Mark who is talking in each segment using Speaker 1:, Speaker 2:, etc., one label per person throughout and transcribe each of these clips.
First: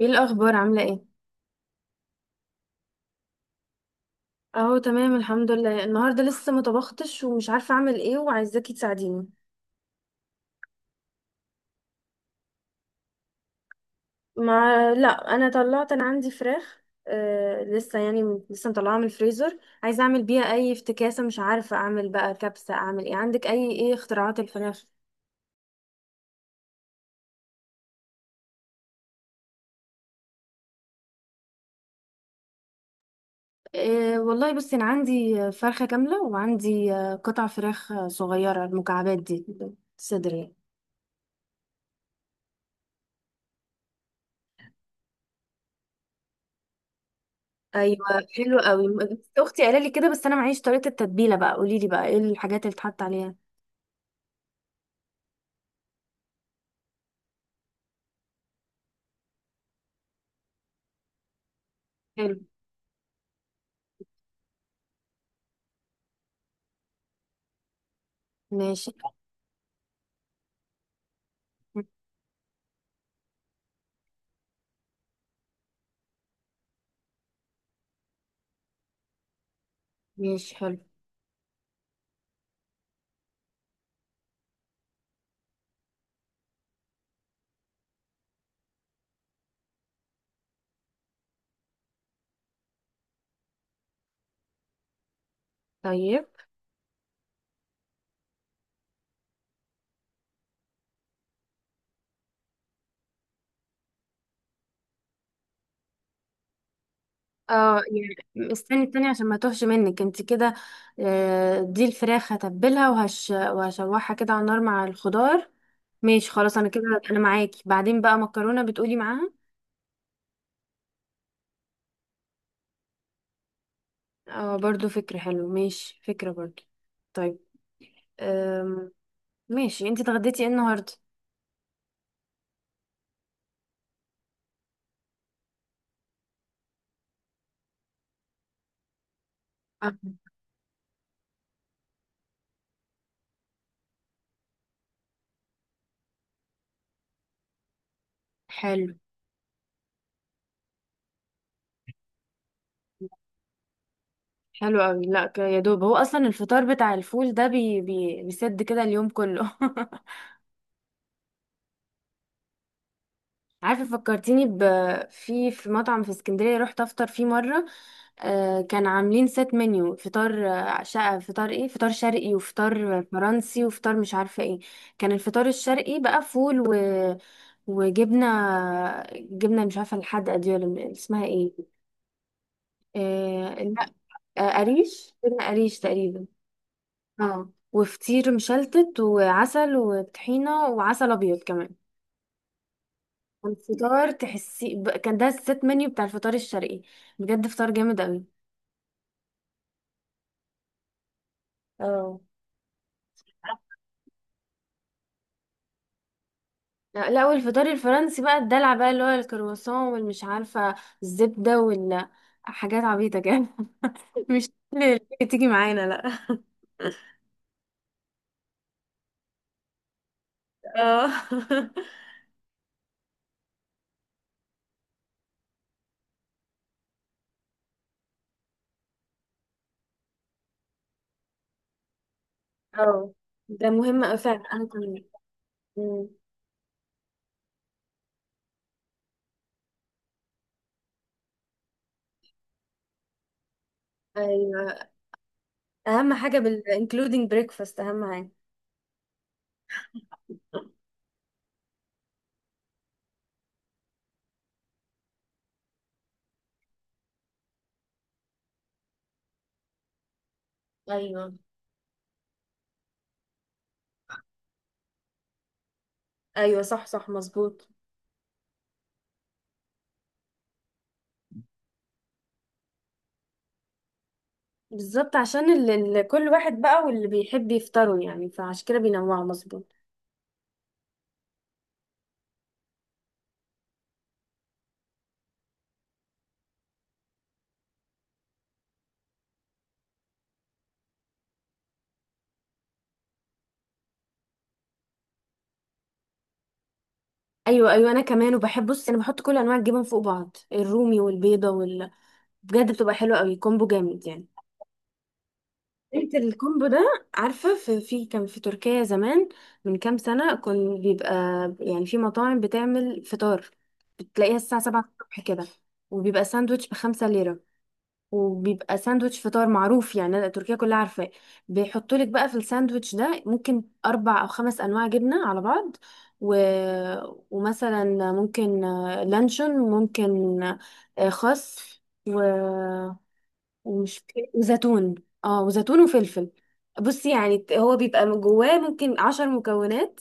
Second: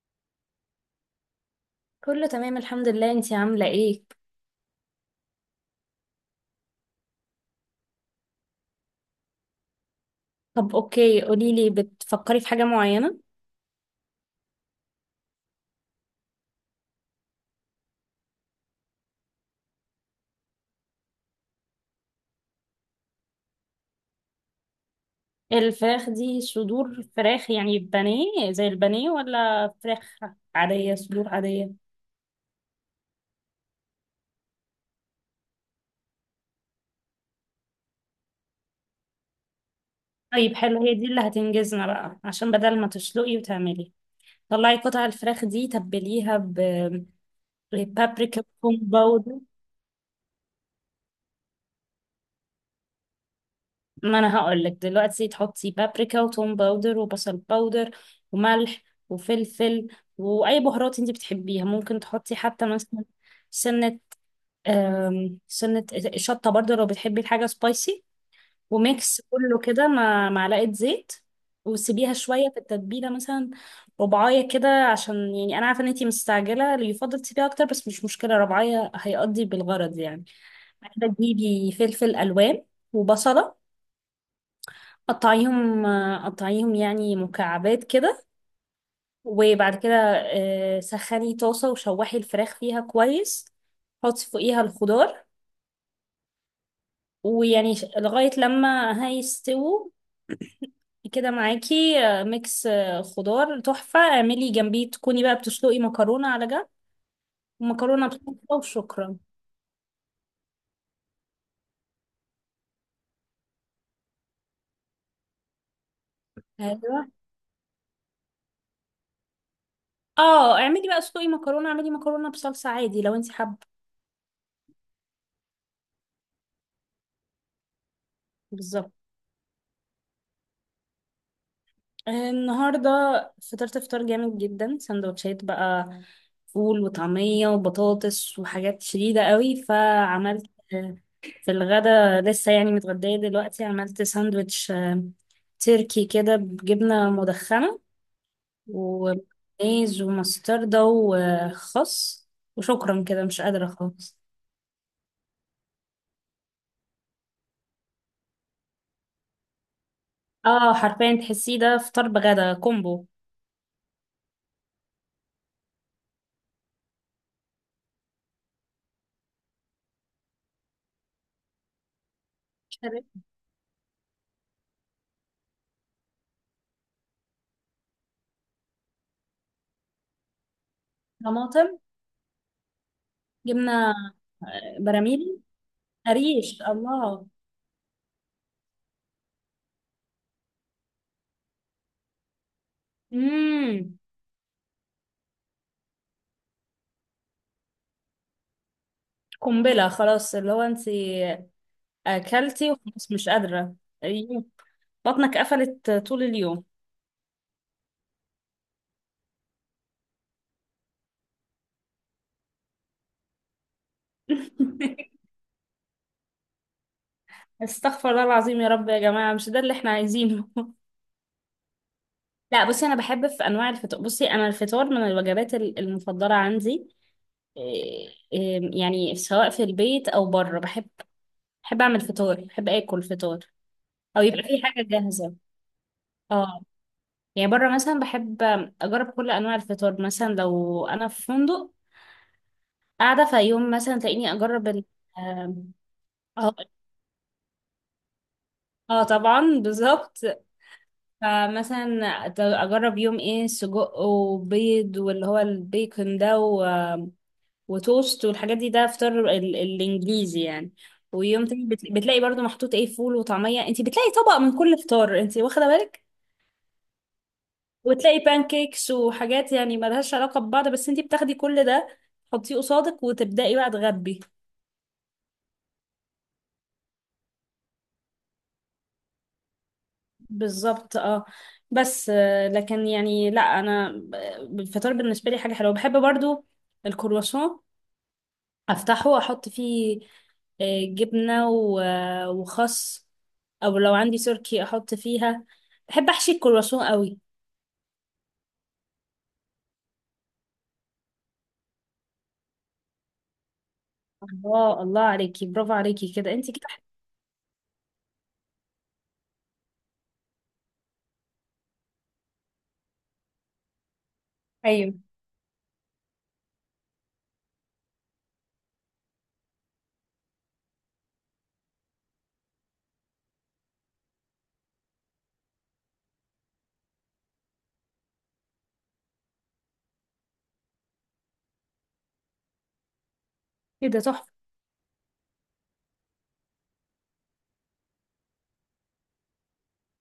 Speaker 1: ايه الاخبار؟ عامله ايه؟
Speaker 2: كله تمام، الحمد لله، انتي عاملة ايه؟
Speaker 1: اهو تمام الحمد لله. النهارده لسه ما طبختش ومش عارفه اعمل ايه، وعايزاكي تساعديني.
Speaker 2: طب اوكي، قوليلي، بتفكري في حاجة معينة؟
Speaker 1: ما لا، انا عندي فراخ. لسه يعني لسه مطلعاها من الفريزر. عايزه اعمل بيها اي افتكاسه، مش عارفه اعمل بقى كبسه، اعمل ايه؟ عندك اي، ايه اختراعات الفراخ؟
Speaker 2: الفراخ دي صدور فراخ يعني بانيه زي البانيه، ولا فراخ عادية صدور عادية؟
Speaker 1: والله بصي، انا عندي فرخه كامله، وعندي قطع فراخ، صغيره، المكعبات دي. صدر يعني.
Speaker 2: طيب حلو، هي دي اللي هتنجزنا بقى، عشان بدل ما تسلقي وتعملي، طلعي قطع الفراخ دي، تبليها
Speaker 1: ايوه،
Speaker 2: ببابريكا
Speaker 1: حلو قوي.
Speaker 2: كومباود.
Speaker 1: اختي قالت لي كده، بس انا معيش طريقه التتبيله، بقى قولي لي بقى ايه الحاجات اللي اتحط عليها.
Speaker 2: ما انا هقول لك دلوقتي، تحطي بابريكا وتوم باودر وبصل باودر وملح وفلفل واي بهارات انت بتحبيها، ممكن
Speaker 1: حلو.
Speaker 2: تحطي حتى مثلا سنة سنة شطة برضه لو بتحبي الحاجة سبايسي.
Speaker 1: ماشي.
Speaker 2: وميكس كله كده مع معلقة زيت، وسيبيها شوية في التتبيلة، مثلا ربعاية كده، عشان يعني أنا عارفة إن أنتي مستعجلة، اللي يفضل تسيبيها أكتر، بس مش مشكلة، ربعاية هيقضي بالغرض يعني.
Speaker 1: ماشي حلو.
Speaker 2: بعد كده تجيبي فلفل ألوان وبصلة، قطعيهم قطعيهم يعني مكعبات كده. وبعد كده سخني طاسة وشوحي الفراخ فيها كويس، حطي فوقيها الخضار،
Speaker 1: طيب.
Speaker 2: ويعني لغاية لما هيستووا كده. معاكي ميكس خضار تحفة، اعملي جنبيه، تكوني بقى بتسلقي مكرونة على جنب،
Speaker 1: اه،
Speaker 2: ومكرونة
Speaker 1: يعني
Speaker 2: بصلصة،
Speaker 1: استني التانية
Speaker 2: وشكرا.
Speaker 1: عشان ما توهش منك انت كده. دي الفراخ هتبلها وهش وهشوحها كده على النار مع الخضار. ماشي خلاص، انا كده.
Speaker 2: ايوه.
Speaker 1: انا معاكي. بعدين بقى مكرونة بتقولي معاها؟
Speaker 2: اه، اعملي بقى، اسلقي مكرونة، اعملي مكرونة بصلصة عادي لو انت حابة.
Speaker 1: اه، برضو فكرة حلو. ماشي، فكرة برضو. طيب. أم...
Speaker 2: بالظبط.
Speaker 1: ماشي. انت اتغديتي ايه النهاردة؟
Speaker 2: النهاردة فطرت فطار جامد جدا، سندوتشات بقى، فول وطعمية وبطاطس وحاجات شديدة قوي،
Speaker 1: آه،
Speaker 2: فعملت آه، في الغدا، لسه يعني متغدية دلوقتي، عملت ساندوتش تركي كده بجبنة مدخنة
Speaker 1: حلو.
Speaker 2: ومايز ومستردة وخس، وشكرا كده مش قادرة خالص.
Speaker 1: حلو قوي. لا، يا دوب، هو اصلا الفطار بتاع الفول ده بيسد كده اليوم كله.
Speaker 2: اه، حرفيا تحسيه ده فطار بغدا كومبو.
Speaker 1: عارفة، فكرتيني في مطعم في اسكندرية رحت افطر فيه مرة. آه، كان عاملين سيت منيو فطار، شقة فطار، ايه، فطار شرقي وفطار
Speaker 2: شربت.
Speaker 1: فرنسي وفطار مش عارفة ايه. كان الفطار الشرقي بقى فول وجبنة. جبنة مش عارفة الحدقة دي ولا اسمها ايه.
Speaker 2: طماطم. جبنة
Speaker 1: لا. آه، قريش،
Speaker 2: براميل.
Speaker 1: جبنة قريش تقريبا.
Speaker 2: قريش، الله.
Speaker 1: اه، وفطير مشلتت وعسل وطحينة وعسل ابيض كمان.
Speaker 2: امم.
Speaker 1: الفطار تحسي كان ده الست منيو بتاع الفطار الشرقي. بجد فطار جامد قوي.
Speaker 2: قنبلة خلاص، اللي هو انت
Speaker 1: اه.
Speaker 2: اكلتي وخلاص مش قادرة. أيوه. بطنك قفلت طول اليوم.
Speaker 1: لا لا، والفطار الفرنسي بقى الدلع، بقى اللي هو الكرواسون والمش عارفة الزبدة حاجات عبيطة كده. مش كل اللي تيجي معانا، لا.
Speaker 2: استغفر الله العظيم، يا رب، يا جماعة مش ده اللي احنا عايزينه.
Speaker 1: اه.
Speaker 2: لا بصي انا الفطار من الوجبات المفضلة عندي، إيه- إيه، يعني سواء في البيت او بره بحب، بحب اعمل فطار، بحب اكل
Speaker 1: اه،
Speaker 2: فطار،
Speaker 1: ده مهم أوي
Speaker 2: او
Speaker 1: فعلا،
Speaker 2: يبقى في
Speaker 1: انا
Speaker 2: حاجة
Speaker 1: كمان.
Speaker 2: جاهزة.
Speaker 1: أمم،
Speaker 2: اه، يعني بره مثلا بحب اجرب كل انواع الفطار، مثلا لو انا في فندق قاعدة في يوم، مثلا تلاقيني أجرب ال
Speaker 1: ايوه،
Speaker 2: آم،
Speaker 1: اهم حاجه
Speaker 2: اه
Speaker 1: including breakfast، اهم حاجه.
Speaker 2: اه، طبعا بالظبط. فمثلا أجرب يوم ايه سجق وبيض، واللي هو البيكون ده وتوست والحاجات دي، ده فطار الإنجليزي يعني.
Speaker 1: ايوه،
Speaker 2: ويوم تاني بتلاقي برضو محطوط ايه فول وطعمية، انتي بتلاقي طبق من كل فطار، انتي واخدة بالك،
Speaker 1: ايوه، صح صح، مظبوط.
Speaker 2: وتلاقي بانكيكس وحاجات يعني ملهاش علاقة ببعض، بس انتي بتاخدي كل ده تحطيه قصادك، وتبدأي بقى تغبي.
Speaker 1: بالظبط، عشان اللي كل واحد بقى، واللي بيحب يفطروا يعني، فعشان كده بينوعوا، مظبوط.
Speaker 2: بالظبط اه. بس لكن يعني لا انا، الفطار بالنسبه لي حاجه حلوه. بحب برضو الكرواسون، افتحه واحط فيه جبنه وخس، او لو عندي تركي احط فيها. بحب احشي الكرواسون قوي.
Speaker 1: ايوه ايوه، انا كمان. وبحب، بص، انا بحط كل انواع الجبن فوق بعض، الرومي والبيضه بجد بتبقى حلوه قوي، كومبو جامد يعني.
Speaker 2: الله الله عليكي، برافو عليكي
Speaker 1: انت
Speaker 2: كده، انت
Speaker 1: الكومبو
Speaker 2: كده.
Speaker 1: ده. عارفه، في كان في تركيا زمان، من كام سنه، كان بيبقى يعني في مطاعم بتعمل فطار، بتلاقيها الساعه 7
Speaker 2: ايوه
Speaker 1: الصبح كده. وبيبقى ساندوتش ب5 ليرة، وبيبقى ساندوتش فطار معروف، يعني أنا تركيا كلها عارفاه. بيحطوا لك بقى في الساندوتش ده ممكن اربع او خمس انواع جبنه على بعض، و... ومثلا ممكن لانشون، ممكن خس، و... ومش
Speaker 2: كده تحفه.
Speaker 1: وزيتون. اه، وزيتون وفلفل. بصي، يعني هو بيبقى من جواه ممكن 10 مكونات،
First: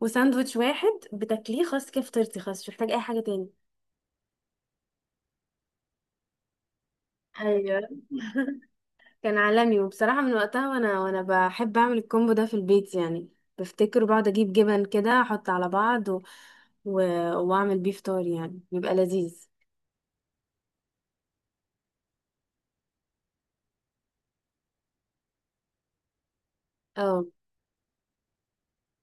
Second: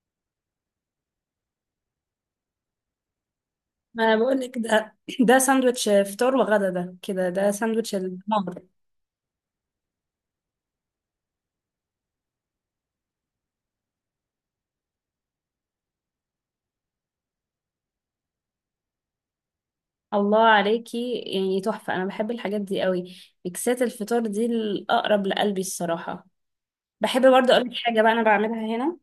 Speaker 1: وساندوتش واحد بتاكليه، خلاص كده فطرتي، خلاص مش محتاج اي حاجه تاني.
Speaker 2: ما انا بقول لك ده، ده ساندوتش فطار وغدا، ده كده ده
Speaker 1: ايوه.
Speaker 2: ساندوتش الدمار.
Speaker 1: كان عالمي، وبصراحة من وقتها، وانا بحب اعمل الكومبو ده في البيت يعني. بفتكر وبقعد اجيب جبن كده احط على بعض، و... واعمل بيه فطار، يعني بيبقى لذيذ.
Speaker 2: الله عليكي يعني تحفة. أنا بحب الحاجات دي قوي، ميكسات الفطار دي الأقرب لقلبي الصراحة. بحب
Speaker 1: اه.
Speaker 2: برضه أقولك حاجة بقى أنا بعملها هنا،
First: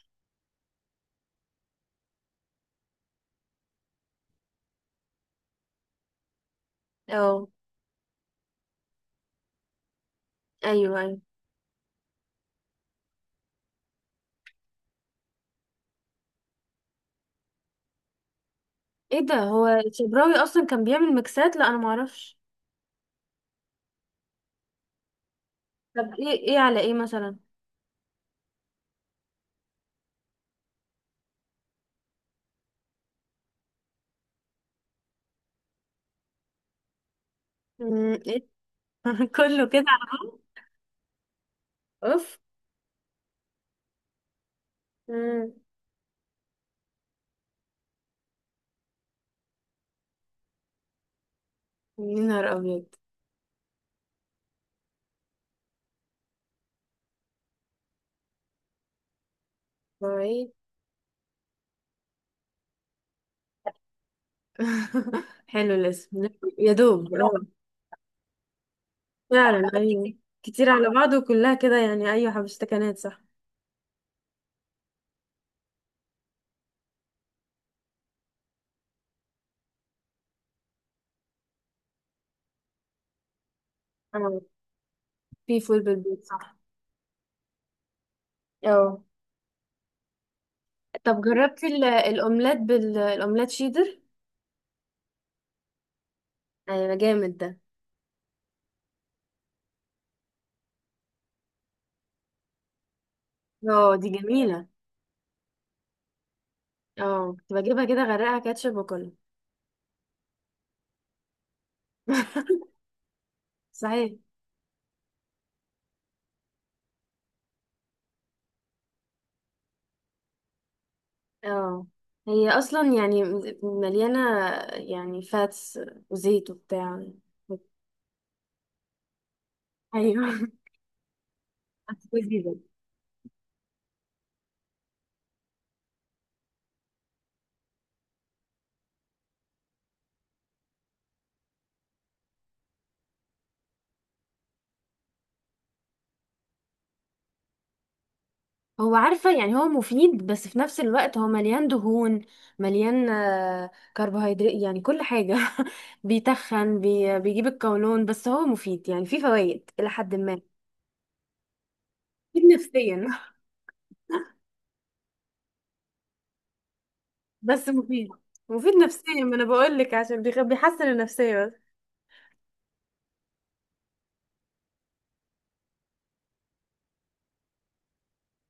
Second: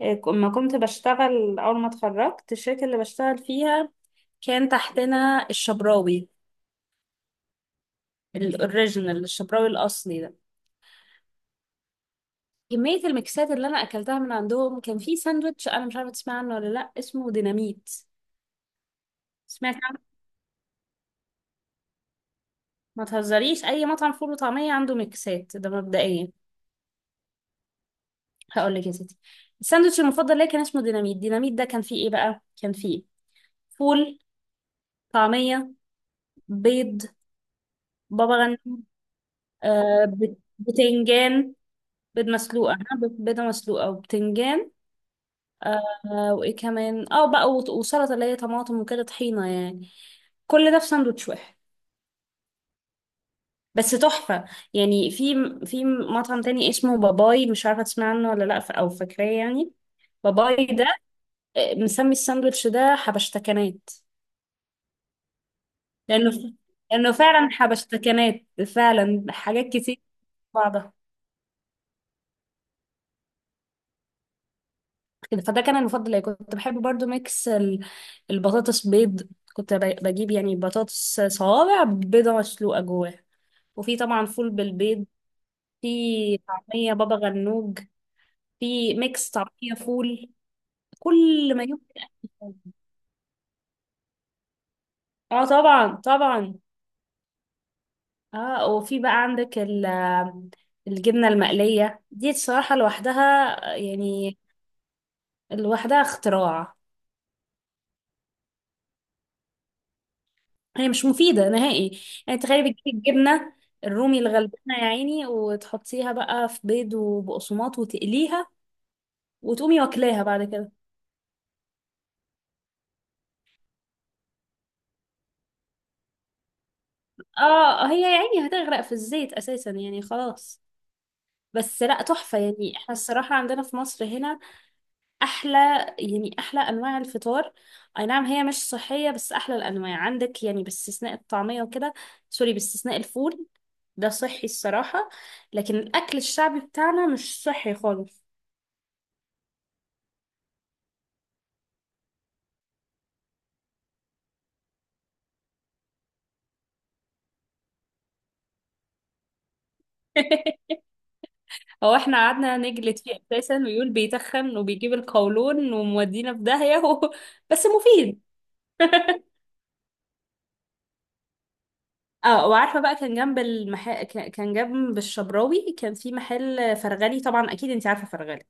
Speaker 2: لما كنت بشتغل، أول ما اتخرجت، الشركة اللي بشتغل فيها كان تحتنا الشبراوي،
Speaker 1: اه.
Speaker 2: الأوريجينال الشبراوي الأصلي ده.
Speaker 1: ايوه ايوه.
Speaker 2: كمية الميكسات اللي أنا أكلتها من عندهم، كان في ساندوتش، أنا مش عارفة تسمع عنه ولا لأ، اسمه ديناميت.
Speaker 1: ايه ده، هو
Speaker 2: سمعت عنه.
Speaker 1: الشبراوي اصلا كان بيعمل ميكسات؟ لا، انا معرفش.
Speaker 2: ما تهزريش، أي مطعم فول وطعمية عنده ميكسات، ده
Speaker 1: طب
Speaker 2: مبدئيا.
Speaker 1: ايه، ايه على ايه مثلا؟
Speaker 2: هقول لك يا ستي، الساندوتش المفضل ليا كان اسمه ديناميت. ديناميت ده كان فيه ايه بقى؟ كان فيه فول، طعمية، بيض، بابا
Speaker 1: ايه.
Speaker 2: غنوج،
Speaker 1: كله كده على بعض.
Speaker 2: بتنجان،
Speaker 1: اوف.
Speaker 2: بيضة مسلوقة وبتنجان،
Speaker 1: مم،
Speaker 2: آه وايه كمان، اه بقى، وسلطة اللي هي طماطم وكده، طحينة يعني. كل ده في ساندوتش واحد،
Speaker 1: يا نهار ابيض.
Speaker 2: بس تحفة يعني. في مطعم تاني اسمه باباي، مش عارفة تسمع عنه ولا لأ، أو فاكراه يعني.
Speaker 1: طيب.
Speaker 2: باباي ده مسمي الساندوتش ده حبشتكنات،
Speaker 1: حلو الاسم.
Speaker 2: لانه ف...
Speaker 1: يا
Speaker 2: لانه
Speaker 1: دوب اه.
Speaker 2: فعلا حبشتكنات، فعلا حاجات
Speaker 1: فعلا
Speaker 2: كتير في
Speaker 1: ايوه. كتير على
Speaker 2: بعضها
Speaker 1: بعض، وكلها كده يعني. ايوه، حبشتكنات، صح.
Speaker 2: كده. فده كان المفضل ليا. كنت بحب برضو ميكس البطاطس بيض، كنت بجيب يعني بطاطس صوابع، بيضة مسلوقة جواها، وفي طبعا
Speaker 1: اه.
Speaker 2: فول بالبيض،
Speaker 1: في فول بالبيت،
Speaker 2: في
Speaker 1: صح.
Speaker 2: طعمية، بابا غنوج، في
Speaker 1: اه.
Speaker 2: ميكس طعمية فول،
Speaker 1: طب
Speaker 2: كل ما
Speaker 1: جربتي
Speaker 2: يمكن.
Speaker 1: الاومليت الاومليت شيدر؟
Speaker 2: اه طبعا طبعا.
Speaker 1: ايوه، جامد ده.
Speaker 2: اه، وفي بقى عندك الجبنة المقلية دي، الصراحة لوحدها
Speaker 1: اه، دي
Speaker 2: يعني،
Speaker 1: جميله.
Speaker 2: لوحدها اختراع.
Speaker 1: اه، كنت بجيبها كده، غرقها كاتشب واكلها.
Speaker 2: هي مش مفيدة نهائي، يعني تخيلي بتجيبي الجبنة
Speaker 1: صحيح.
Speaker 2: الرومي الغلبانة يا عيني، وتحطيها بقى في بيض وبقسماط وتقليها، وتقومي واكلاها بعد كده.
Speaker 1: اه، هي اصلا يعني مليانه يعني فاتس وزيت وبتاع.
Speaker 2: اه، هي يا عيني هتغرق في الزيت اساسا يعني،
Speaker 1: ايوه.
Speaker 2: خلاص. بس لا تحفة
Speaker 1: جديدة.
Speaker 2: يعني، احنا الصراحة عندنا في مصر هنا احلى، يعني احلى انواع الفطار. اي نعم هي مش صحية، بس احلى الانواع عندك يعني، باستثناء الطعمية وكده، سوري باستثناء الفول، ده صحي الصراحة. لكن الاكل الشعبي بتاعنا مش صحي خالص.
Speaker 1: هو عارفة، يعني هو مفيد، بس في نفس الوقت هو مليان دهون، مليان كربوهيدرات، يعني كل حاجة. بيتخن، بيجيب القولون، بس هو مفيد يعني، فيه فوائد إلى حد ما.
Speaker 2: هو احنا
Speaker 1: مفيد
Speaker 2: قعدنا نجلد
Speaker 1: نفسيا.
Speaker 2: فيه اساسا ويقول بيتخن وبيجيب القولون، ومودينا في داهية. بس
Speaker 1: بس مفيد.
Speaker 2: مفيد.
Speaker 1: مفيد نفسيا، ما انا بقول لك، عشان بيحسن النفسية بس.
Speaker 2: اه، وعارفه بقى، كان جنب الشبراوي، كان في محل فرغلي، طبعا اكيد انت عارفه فرغلي،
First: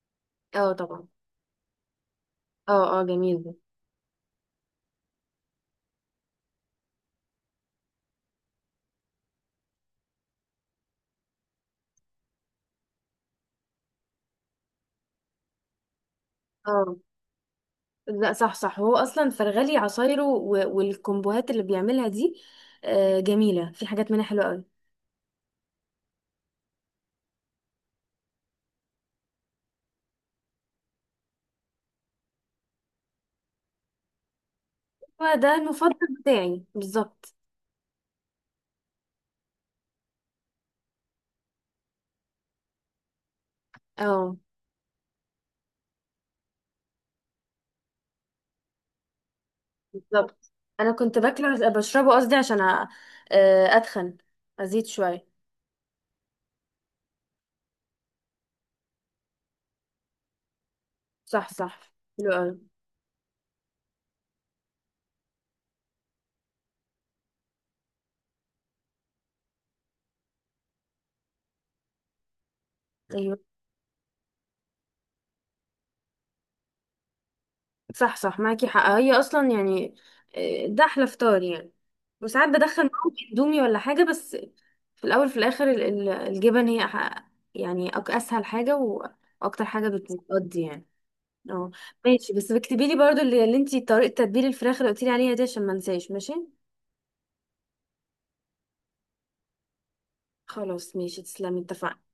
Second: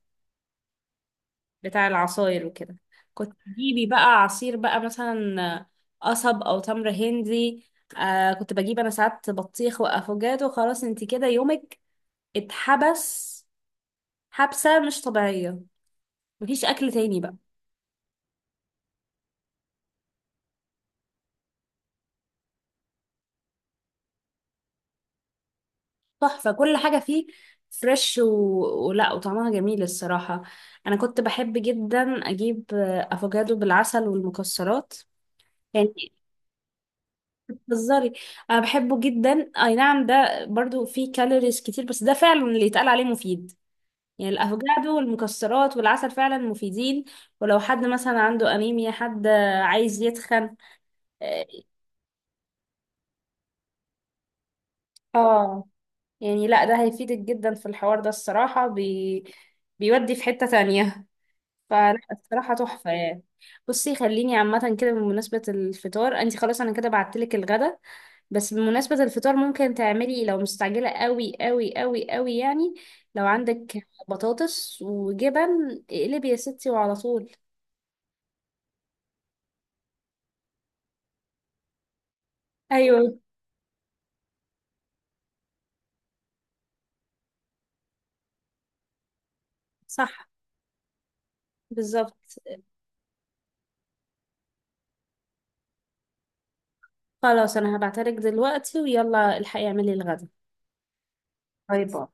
Speaker 1: اه، طبعا.
Speaker 2: بتاع العصاير وكده.
Speaker 1: اه. اه،
Speaker 2: كنت
Speaker 1: جميل ده.
Speaker 2: تجيبي بقى عصير بقى مثلا قصب او تمر هندي. كنت بجيب انا ساعات بطيخ وافوكادو، خلاص انت كده يومك اتحبس، حبسه مش طبيعيه، مفيش
Speaker 1: اه.
Speaker 2: اكل تاني بقى.
Speaker 1: لا، صح صح، هو اصلا فرغلي عصايره والكومبوهات اللي بيعملها دي جميلة، في حاجات منها حلوة قوي.
Speaker 2: تحفة، كل حاجة فيه فريش ولا، وطعمها جميل الصراحة. أنا كنت بحب جدا أجيب أفوكادو بالعسل والمكسرات.
Speaker 1: هو ده المفضل
Speaker 2: يعني
Speaker 1: بتاعي بالظبط.
Speaker 2: بتهزري، أنا بحبه جدا، أي نعم، ده برضو فيه كالوريز كتير، بس ده فعلا اللي يتقال عليه مفيد، يعني
Speaker 1: اه،
Speaker 2: الأفوكادو والمكسرات والعسل فعلا مفيدين. ولو حد مثلا عنده أنيميا، حد عايز
Speaker 1: بالظبط.
Speaker 2: يتخن،
Speaker 1: انا كنت
Speaker 2: آه،
Speaker 1: باكله، بشربه قصدي، عشان اتخن، ازيد شويه.
Speaker 2: اه، يعني لا ده هيفيدك جدا في الحوار ده الصراحة، بيودي في حتة تانية.
Speaker 1: صح صح.
Speaker 2: فلا
Speaker 1: حلو قوي.
Speaker 2: الصراحة تحفة يعني. بصي خليني عامة كده بمناسبة الفطار، انت خلاص انا كده بعتلك الغدا، بس بمناسبة الفطار ممكن تعملي لو مستعجلة قوي قوي قوي قوي يعني، لو
Speaker 1: ايوه،
Speaker 2: عندك بطاطس وجبن اقلبي يا ستي وعلى طول.
Speaker 1: صح صح، معاكي حق. هي اصلا يعني، ده احلى فطار يعني. وساعات بدخل معاهم
Speaker 2: ايوه
Speaker 1: اندومي ولا حاجه، بس في الاول، في الاخر، الجبن هي يعني اسهل حاجه، واكتر حاجه
Speaker 2: صح،
Speaker 1: بتقضي يعني. اه. ماشي.
Speaker 2: بالظبط.
Speaker 1: بس اكتبي لي برضو اللي, انتي طريقه تتبيل الفراخ اللي قلتي لي عليها دي، عشان ما انساش. ماشي.
Speaker 2: خلاص انا هبعتلك دلوقتي، ويلا الحقي اعملي الغدا.
Speaker 1: خلاص، ماشي. تسلمي،
Speaker 2: باي
Speaker 1: اتفقنا.
Speaker 2: باي.